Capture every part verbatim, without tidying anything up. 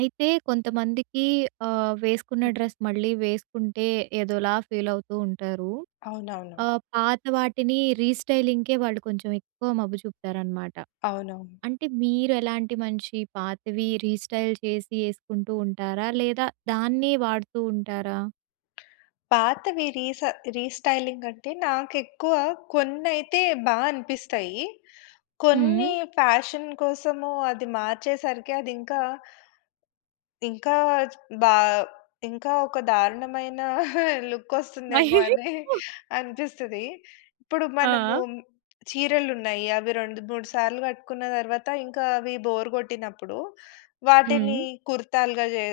అయితే కొంతమందికి ఆహ్, వేసుకున్న డ్రెస్ మళ్ళీ వేసుకుంటే ఏదోలా ఫీల్ అవుతూ ఉంటారు. అవునవును. ఆహ్, పాత వాటిని రీస్టైలింగ్‌కే వాళ్ళు కొంచెం ఎక్కువ మబ్బు చూపుతారనమాట. అవునవును. అంటే మీరు ఎలాంటి మంచి పాతవి రీస్టైల్ చేసి ఏసుకుంటూ ఉంటారా? లేదా దాన్నె వాడుతూ ఉంటారా? పాతవి రీస రీస్టైలింగ్ అంటే నాకు ఎక్కువ కొన్నైతే బా అనిపిస్తాయి. కొన్ని హ్మ్. ఫ్యాషన్ కోసము అది మార్చేసరికి అది ఇంకా ఇంకా బా ఇంకా ఒక దారుణమైన లుక్ వస్తుందేమో అని అనిపిస్తది. ఇప్పుడు మనము ఆ! చీరలు ఉన్నాయి. అవి రెండు మూడు సార్లు కట్టుకున్న తర్వాత ఇంకా అవి బోర్ కొట్టినప్పుడు వాటిని హ్మ్. కుర్తాలుగా చే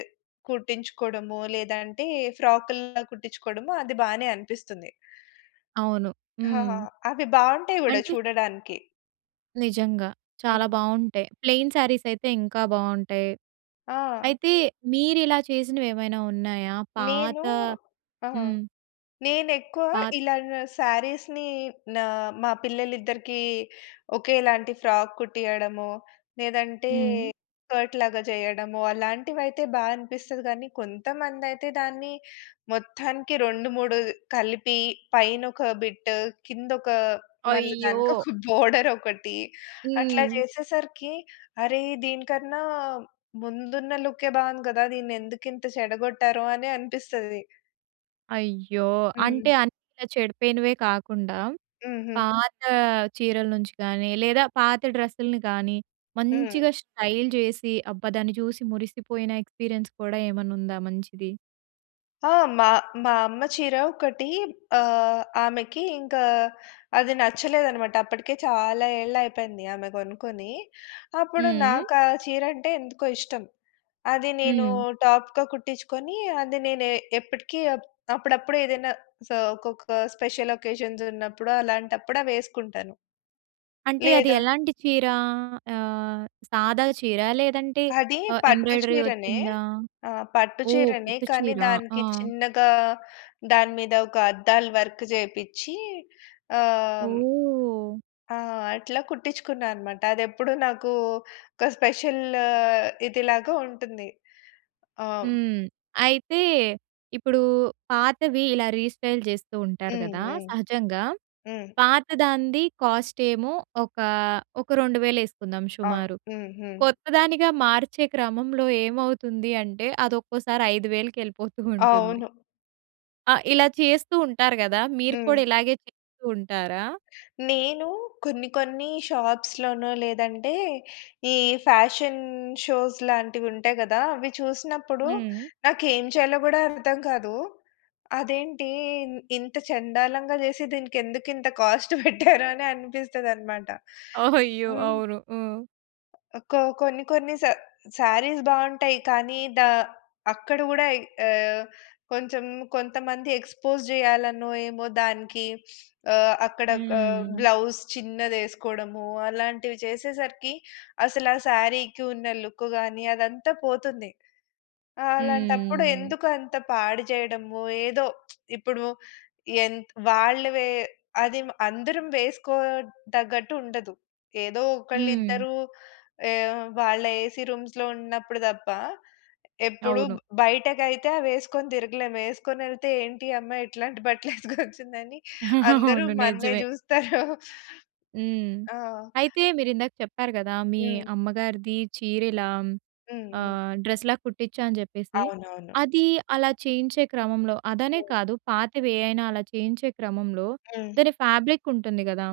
కుట్టించుకోవడము లేదంటే ఫ్రాకులా కుట్టించుకోవడము అది బానే అనిపిస్తుంది. అవును. హ! హ! హ్మ్. అవి బావుంటాయి కూడా అంటే చూడడానికి. నిజంగా. చాలా హ్మ్. బావుంటాయి. ప్లెయిన్ శారీస్ అయితే ఇంకా బావుంటాయి. ఆ! అయితే మీరు ఇలా చేసినవి ఏమైనా ఉన్నాయా? పాత నేను ఆ! హ్మ్. నేను ఎక్కువ పాత్ ఇలాన శారీస్‌ని నా మా పిల్లలు ఇద్దరికీ ఒకేలాంటి ఫ్రాక్ కుట్టియడము లేదంటే హ్మ్. స్కర్ట్ లాగా చేయడము అలాంటివి అయితే బా అనిపిస్తది గానీ కొంతమంది అయితే దాన్ని మొత్తానికి రెండు మూడు కలిపి పైన ఒక బిట్ కింద ఒక మళ్ళీ అయ్యో! దానికొక బోర్డర్ ఒకటి అట్లా హ్మ్. చేసేసరికి అరేయ్ దీనికన్నా ముందున్న లుక్కే బావుంది గదా దీన్ని ఎందుకు ఇంత చెడగొట్టారొ అని అనిపిస్తది. అయ్యో! అంటే, హ్మ్. అన్నీ ఇలా చెడిపోయినవే కాకుండా, హుహు. పాతా చీరల నుంచి కానీ, లేదా పాత డ్రస్సుల్ని కానీ, హ్మ్. మంచిగా స్టైల్ చేసి, అబ్బా! దాన్ని చూసి మురిసిపోయిన ఎక్స్‌పీరియన్స్ కూడా ఏమన్నుందా మంచిది? ఆ! మా, మా అమ్మ చీర ఒకటీ ఆహ్, ఆమెకి ఇంకా అది నచ్చలేదనమాట. అప్పటికే చాలా ఏళ్ళయిపోయింది ఆమె గొనుకొని. అప్పుడు హ్మ్. నాకు ఆ చీరంటే ఎందుకో ఇష్టం. అది నేనూ హ్మ్. టాప్‌గా కుట్టిచ్చుకొనీ, అది నేనే ఎప్పటికీ అప్ అప్పుడప్పుడు ఏదన్నా సో, ఒక్కొక్కా స్పెషలకేషన్సున్నప్పుడు, అలాంటప్పుడవేసుకుంటాను. అంటే, అది లేదా ఎలాంటి చీరా? ఆహ్, సాదా చీరా, లేదంటే అదీ ఆహ్, పట్టు ఎంబ్రాయిడరీ చీరనే. ఒచ్చిందా? ఆహ్, పట్టు ఓహ్! చీరనే, కొత్త కానీ చీర. ఆ! దానికి చిన్నగా, దాని మీద ఒక అద్దాలు వర్క్ జేపిచ్చీ ఆహ్ ఓహ్! ఆ! అట్లా కుట్టించుకున్నా అనమాట. అది ఎప్పుడు నాకూ, ఒక స్పెషల్ల్ ఇదిలాగా ఉంటుంది. ఆహ్ హ్మ్. అయితే, ఇప్పుడూ పాతవి ఇలా రీస్టైల్ చేస్తూ ఉంటారు హ్మ్. గదా హ్మ్. సహజంగా. హ్మ్. పాత‌దాంది కాస్టేమో ఒకా, ఒక రెండు వేలు యేసుకుందాం ఆ! సుమారు. హ్మ్. హ్మ్. కొత్త దానిగా మార్చే క్రమంలో ఏమవుతుంది అంటే, అదొక్కోసారి ఐదు వేలుకి యెళ్ళిపోతూ ఉంటుంది. అవును. ఆ! ఇలా చేస్తూ ఉంటారు గదా! మీరు హ్మ్. కూడా ఇలాగే చేస్తూ ఉంటారా? నేనూ కొన్ని కొన్నీ షాప్స్‌లోనో, లేదంటే ఈ ఫ్యాషన్ షోస్ లాంటివుంటాయి గదా! అవి చూసినప్పుడు హ్మ్. నాకేం చెయ్యాలో గూడా అర్థం కాదూ. అదేంటీ ఇన్ ఇంత చండాలంగా చేసి, దీనికెందుకింత కాస్ట్ పెట్టారా అని అనిపిస్తదనమాట. ఓహ్! అయ్యో! హ్మ్. అవును. హ్మ్. ఒక్కో కొన్ని కొన్ని శ శారీస్ బావుంటాయి. కానీ దా అక్కడ గూడా ఆహ్, కొంచెం కొంతమంది ఎక్స్పోస్ జేయాలనో, ఏమో! దానికి ఆహ్, అక్కడ క హ్మ్. బ్లౌస్ చిన్నదేసుకోవడము అలాంటివి చేసేసరికి అసలు ఆ శారీకి ఉన్న లుక్ గాని అదంతా పోతుంది. అలాంటప్పుడు హ్మ్. ఎందుకంత పాడుజేయడము. ఏదో ఇప్పుడు ఎం‌త్ వాళ్ళ వే అది అందరం వేసుకోదగ్గట్టు ఉండదు. ఏదో హ్మ్. ఒకళ్ళిద్దరు ఏ వాళ్ళ ఏసీ రూమ్స్‌లో ఉన్నప్పుడు తప్ప ఎప్పుడు అవును. బ్ బయటకైతే అవి ఎసుకొని తిరగలేము. యేసుకొని వెళ్తే ఏంటి ఈ అమ్మాయి ఇట్లాంటి బట్టలేసుకొచ్చిందని అందరూ అవును. మ‌న్నే నిజమే. చూస్తారు. హ్మ్. ఆ! అయితే మీరు ఇందాక చెప్పారు గదా! మీ హ్మ్. అమ్మగారిది చీరల హ్మ్, హ్మ్. హ్మ్. ఆహ్, డ్రెస్‌లా కుట్టిచ్చా అని జెప్పేసి. అవునవును. అది అలా చేయించే క్రమంలో అదనే హ్మ్. కాదు. పాతవేవైనా అలా చేయించే క్రమంలో హ్మ్. దాని ఫ్యాబ్రిక్ ఉంటుంది గదా!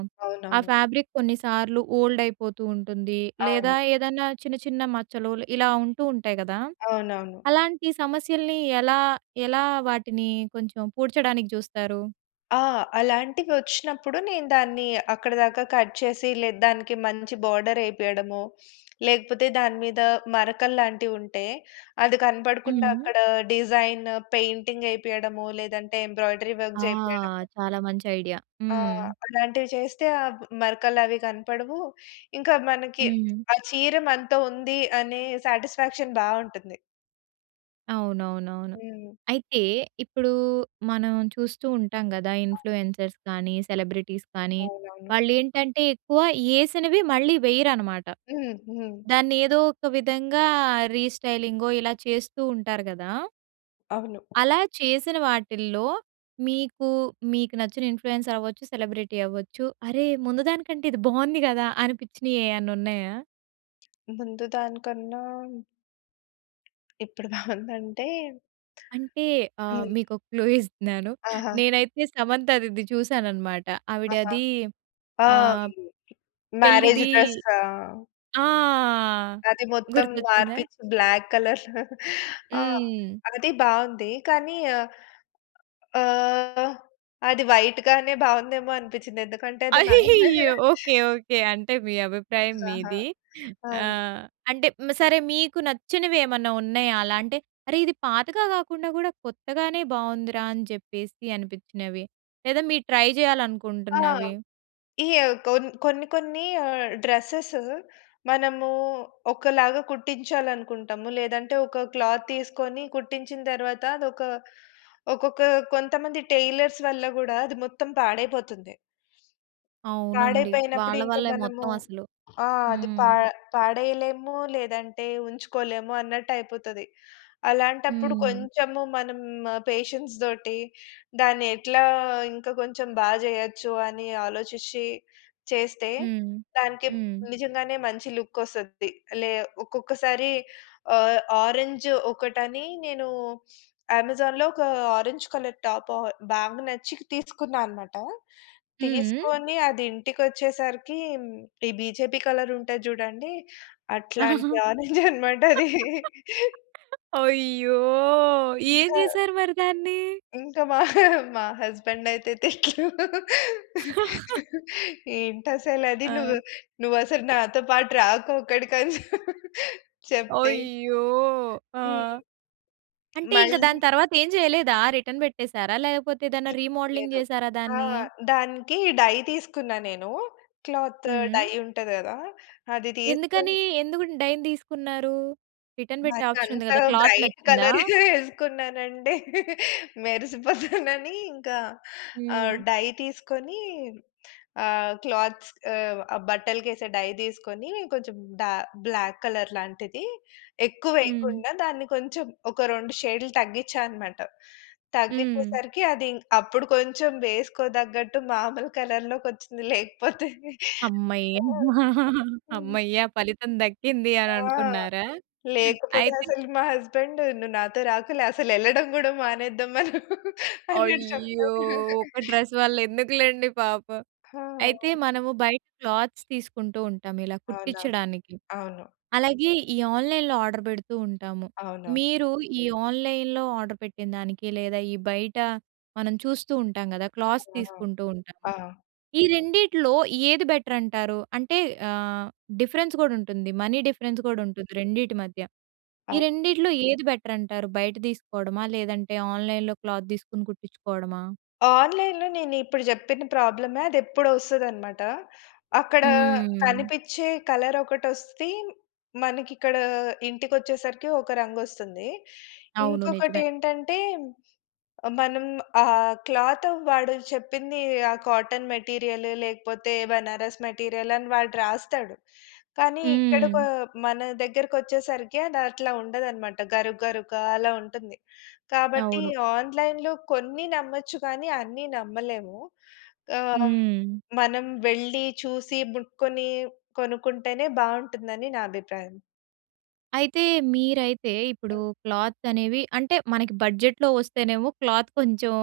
ఆ అవునవును. ఫ్యాబ్రిక్ కొన్నిసార్లు ఓల్డ్ అయిపోతూ ఉంటుంది. లేదా అవును. ఏదన్నా చిన్న చిన్న మచ్చలు ఇలా ఉంటూ ఉంటాయి గదా! అవునవును. అలాంటి సమస్యల్ని ఎలా ఎలా వాటిని కొంచెం పూడ్చడానికి చూస్తారు? ఆహ్, అలాంటివి ఒచ్చినప్పుడు, నేను దాన్ని అక్కడి దాకా కట్ చేసి లేద్ దానికి మంచి బోర్డర్ వేపియడమొ, లేకపోతే, దాని మీద మరకలు లాంటివి ఉంటే, అది కనపడకుండా హ్మ్. అక్కడ డిజైన్ పెయింటింగ్ ఏపియడమొ, లేదంటే, ఎంబ్రాయిడరీ వర్క్ ఆ! చేపియడము. చాలా మంచి ఐడియా. ఆ! హ్మ్. అలాంటివి చేస్తే ఆబ్ మరకలు అవి కనపడవు. ఇంకా మనకి హ్మ్. ఆ చీర మనతో ఉంది, అనే సాటిస్ఫాక్షన్ బావుంటుంది. అవునవునవును. హ్మ్. అయితే, ఇప్పుడు మనం చూస్తూ ఉంటాం కదా! అవును. ఇన్‌ఫ్లూయెన్సర్స్ కానీ, సెలబ్రిటీస్ కానీ, అవునవును. వాళ్ళు ఏంటంటే ఎక్కువ ఏసినవి మళ్ళీ వెయ్యరన్నమాట. హ్మ్. హ్మ్. దాన్ని ఏదో ఒక విధంగా రీస్టైలింగో ఇలా చేస్తూ ఉంటారు కదా! అవును. అలా చేసిన వాటిల్లో మీకు, మీకు నచ్చిన ఇన్‌ఫ్లూయెన్సర్ అవ్వచ్చు, సెలబ్రిటీ అవ్వచ్చు. అరే! ముందు దానికంటే ఇది బాగుంది కదా! అనిపించినయి ఏయన్నా ఉన్నాయా? ముందు దానికన్నా... ఇప్పుడు బావుంది. అంటే అంటే ఆహ్, హ్మ్. మీకు ఒక క్లూ ఇస్తున్నాను. ఆహా! నేనైతే సమంతది ఇది చూశానన్నమాట. ఆహా! ఆవిడది ఆ! ఆహ్, మ్యారేజ్ పెళ్ళిది డ్రస్సా! ఆ! అది మొత్తం గుర్తొచ్చిందా? మార్పించి బ్లాక్ కలర్‌లో ఆహ్, హ్మ్. అది బావుంది. కానీయా ఆహ్, అది వైట్ గానే బాగుందేమో అనిపించింది. ఎందుకంటే, అది మ్యారేజ్ మేయ అయ్యయ్యో! ఓకే. ఓకే. అంటే మీ అభిప్రాయం ఆహా! మీది. ఆ! ఆ! హ్మ్. అంటే సరే మీకు నచ్చినవి ఏమన్నా ఉన్నాయా? అలా అంటే, అరే! ఇది పాతగా కాకుండా కూడా కొత్తగానే బాగుందిరా! అని చెప్పేసి అనిపించినవి? లేదా మీరు ట్రై ఆ! చేయాలనుకుంటున్నవి? ఈ కోన్ కొన్ని, కొన్ని ఆహ్, డ్రెసెస్ మనము ఒకలాగా కుట్టించాలనుకుంటాము. లేదంటే, ఒక క్లాత్ తీసుకొని కుట్టించిన తర్వాత అది ఒక ఒకొక్క కొంతమంది టైలర్స్ వల్ల కూడా అది మొత్తం పాడైపోతుంది. అవునండి. పాడైపోయినప్పుడు. వాళ్ళ ఇంక వల్లే మనము మొత్తం అసలు. ఆహ్, అది పా హ్మ్. పాడయలేము, లేదంటే ఉంచుకోలేము అన్నట్టు అయిపోతది. అలాంటప్పుడు హ్మ్. కొంచెము మనం పేషెన్స్‌తోటి దాన్ని ఎట్లా ఇంకా కొంచెం బా చేయొచ్చు అని ఆలోచిచ్చి చేస్తే, హ్మ్. దానికి హ్మ్. నిజంగానే మంచి లుక్ వస్తుంది. లే ఒక్కొక్కసారి ఆహ్, ఆరెంజ్ ఒకటని నేను అమెజాన్‌లో, ఒక ఆరెంజ్ కలర్ టాప్ ఆహ్, బాగా నచ్చి తీసుకున్నానమాట. హ్మ్. తీసుకొని, అది ఇంటికి వచ్చేసరికి ఈ బీజేపీ కలర్ ఉంటది చూడండి. అట్లాంటి ఆరంజ్ అన్నమాట అది. అయ్యో! ఏం ఇంకా... చేసారు మరి దాన్ని? ఇంకా మా మా హస్బెండ్ అయితే తిట్లు. "ఏంటి అసలు అది నువ్వు ఆ! నువ్వు అసలు నాతో పాటు రాకు అక్కడికి" అని చెప్ చెప్తే అయ్యో! హ్మ్. ఆహ్, అంటే ఇంక మళ్ళీ దాని తర్వాత ఏం చేయలేదా? రిటర్న్ పెట్టేశారా? లేకపోతే, ఏదన్న హ్మ్. రీమోడలింగ్ లేదు. చేసారా ఆ! దాన్ని? దానికి డై తీసుకున్నా నేను. క్లాత్, హ్మ్. డై ఉంటది కదా! అది ఎందుకని? తీసుకుని ఎందుకు డైన్ తీసుకున్నారు? రిటర్న్ పెట్టే మరి ఆప్షన్ ఉంది అంత కదా! క్లాత్ బ్రైట్ నచ్చిందా? కలర్ వేసుకున్నానంటె, మెరిసిపోతానని ఇంకా, ఆహ్, హ్మ్. డై తీసుకొని ఆహ్, క్లాత్స్ ఆహ్, బట్టలకేసే డై తీసుకొని కొంచెం డా బ్లాక్ కలర్ లాంటిది ఎక్కువ హ్మ్. వేయకుండా దాన్ని కొంచెం, ఒక రెండు షేడ్లు తగ్గించానమాట. హ్మ్. తగ్గిచేసరికి అది అప్పుడు కొంచెం వేసుకోదగ్గట్టు మామూలు కలర్‌లోకొచ్చింది. లేకపోతే అమ్మయ్య! ఆ! అమ్మ! హ్మ్. అమ్మయ్య! ఫలితం దక్కింది ఆ! అని అనుకున్నారా? లేకపోతే అయితే అసలు మా హస్బెండు, "నువ్వు నాతో రాకులే, అసలు వెళ్ళడం కూడా మానేద్దాం" అన్నట్టు అయ్యో! చెప్పాడు. ఒక డ్రెస్ వల్ల ఎందుకులెండి పాపం. అయితే, ఆ! మనము బయట క్లాత్స్ తీసుకుంటూ ఉంటాం ఇలా అవునా? కుట్టించడానికి. అవును. అలాగే ఈ ఆన్‌లైన్‌లొ ఆర్డర్ పెడుతూ ఉంటాము. అవునవును. మీరు ఈ ఆన్‌లైన్‌లొ ఆర్డర్ పెట్టిందనికి, లేదా ఈ బయట మనం చూస్తూ ఉంటాం కదా! క్లాత్స్ ఆ! తీసుకుంటూ ఉంటాం. ఆ! ఆ! ఈ రెండిట్లో ఏది బెటర్ అంటారు? అంటే ఆహ్, డిఫరెన్స్ కూడా ఉంటుంది. మనీ డిఫరెన్స్ కూడా ఉంటుంది రెండిటి మధ్య. ఈ అవ్ రెండిట్లో ఏది బెటర్ అంటారు? బయట తీసుకోవడమా? లేదంటే ఆన్‌లైన్‌లొ క్లాత్ తీసుకొని కుట్టించుకోవడమా? ఆన్‌లైన్‌లో నేను ఇప్పుడు చెప్పిన ప్రాబ్లమే అది ఎప్పుడో ఒస్తదన్నమాట. అక్కడ హ్మ్. కనిపిచ్చే కలర్ ఒకటి వస్తే, మనకి ఇక్కడ ఇంటికి వచ్చేసరికి ఒక రంగు వస్తుంది. అవును. ఇంకొకటి నిజమే. ఏంటంటే, ఆహ్, మనం ఆ క్లాత్ వాడు చెప్పింది ఆ కాటన్ మెటీరియలు లేకపోతే, బనారస్ మెటీరియల్ అని వాడు రాస్తాడు. కానీ, ఇక్కడ క హ్మ్. మన దగ్గరకొచ్చేసరికి అది అట్లా ఉండదన్నమాట. గరుక్, గరుగ్గ అలా ఉంటుంది. కాబట్టి, అవును. ఆన్‌లైన్‌లో కొన్ని నమ్మొచ్చు కానీ, అన్ని నమ్మలేము. ఆహ్, హ్మ్. మనం వెళ్ళి, చూసి, ముట్టుకొని కొనుకుంటేనే బావుంటుందని నా అభిప్రాయం. అయితే మీరైతే ఇప్పుడు క్లాత్ అనేవి అంటే మనకి బడ్జెట్‌లో వస్తేనేమో క్లాత్ కొంచెం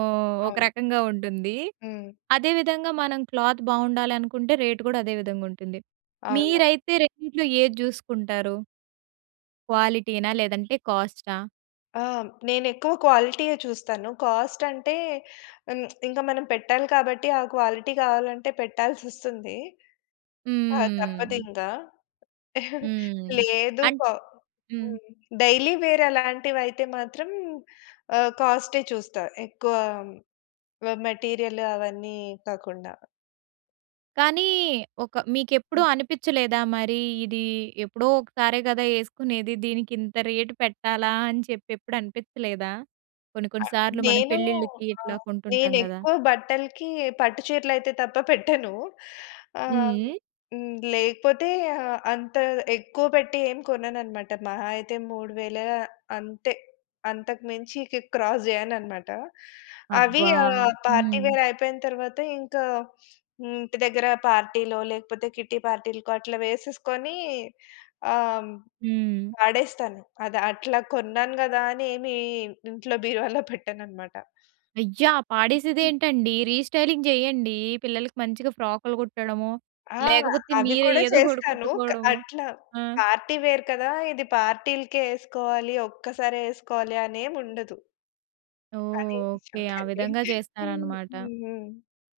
ఒక అవును. రకంగా ఉంటుంది. హ్మ్. అదే విధంగా మనం క్లాత్ బావుండాలనుకుంటే రేట్ కూడా అదే విధంగా ఉంటుంది. అవును. మీరైతే రెండిట్లో ఏది జూసుకుంటారు? క్వాలిటీనా లేదంటే కాస్టా? ఆ! నేనెక్కువ క్వాలిటీయే చూస్తాను. కాస్ట్ అంటే హ్మ్. ఇంకా మనం పెట్టాలి కాబట్టి ఆ క్వాలిటీ గావాలంటే పెట్టాల్సొస్తుంది. ఆ! తప్పదు హ్మ్. ఇంగ. హ్మ్. లేదు అం ప హ్మ్. హ్మ్. డైలీ వేర్ అలాంటివైతే మాత్రం ఆహ్, కాస్టే చూస్తా. ఎక్కువ వ మెటీరియల్ అవన్నీ కాకుండా. కానీ! ఒక మీకెప్పుడూ అనిపిచ్చలేదా మరి ఇది ఎప్పుడో ఒకసారే గదా! యేసుకునేది. దీనికి ఇంత రేటు పెట్టాలా అని చెప్పి ఎప్పుడు అనిపిచలేదా? కొన్ని కొన్ని సార్లు మనం నేను పెళ్ళిళ్ళకి ఇట్లా ఆహ్, కొంటుంటాం గదా! నేనెక్కువ బట్టలకి పట్టు చీరలు అయితే తప్ప పెట్టను. ఆహ్, హ్మ్. హ్మ్, లేకపోతే ఆహ్, అంత ఎక్కువ పెట్టి ఏం కొననన్నమాట. మహా అయితే మూడు వేల అంతే. అంతకు మించి ఇక క్రాస్ జేయనన్నమాట. అవి అబ్బా! ఆహ్, పార్టీ హ్మ్. వేర్ అయిపోయిన తర్వాత ఇంకా హ్మ్. ఇంటి దగ్గర పార్టీలో, లేకపోతే కిట్టి పార్టీలకో అట్లా వేసేసుకొని ఆహ్, హ్మ్, హ్మ్. వాడేస్తాను. అది అట్లా కొన్నాను గదా అని ఏమి ఇంట్లో బీరువాలో పెట్టనన్నమాట. అయ్యా! పాడేసేదే ఏంటండి రీస్టైలింగ్ జేయండి. పిల్లలకి మంచిగా ఫ్రాకులు కుట్టడమొ, ఆ! లేకపోతే అది మీరే కూడా ఏదో ఒకటి చేస్తాను. క కుట్టుకోవడమొ. అట్లా ఆ! పార్టీ వేర్ కదా! ఇది పార్టీ‌లకే యేసుకోవాలి. ఒక్కసారే యేసుకోవాలి. అనేముండదు. ఓహ్! తనే ఓకే. ఆ విధంగా [unintelligible] హ్మ్. జేస్తారన్నమాట. హ్మ్.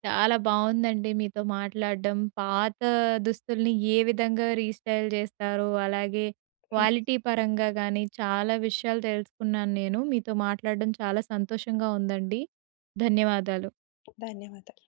చాలా బావుందండి మీతో మాట్లాడ్డం. పాత దుస్తుల్ని ఏ విధంగా రీస్టైల్ జేస్తారు అలాగే క్వాలిటీ పరంగా గానీ చాలా విషయాలు తెలుసుకున్నాను నేను. మీతో మాట్లాడడం చాలా సంతోషంగా ఉందండి. ధన్యవాదాలు. ధన్యవాదాలు.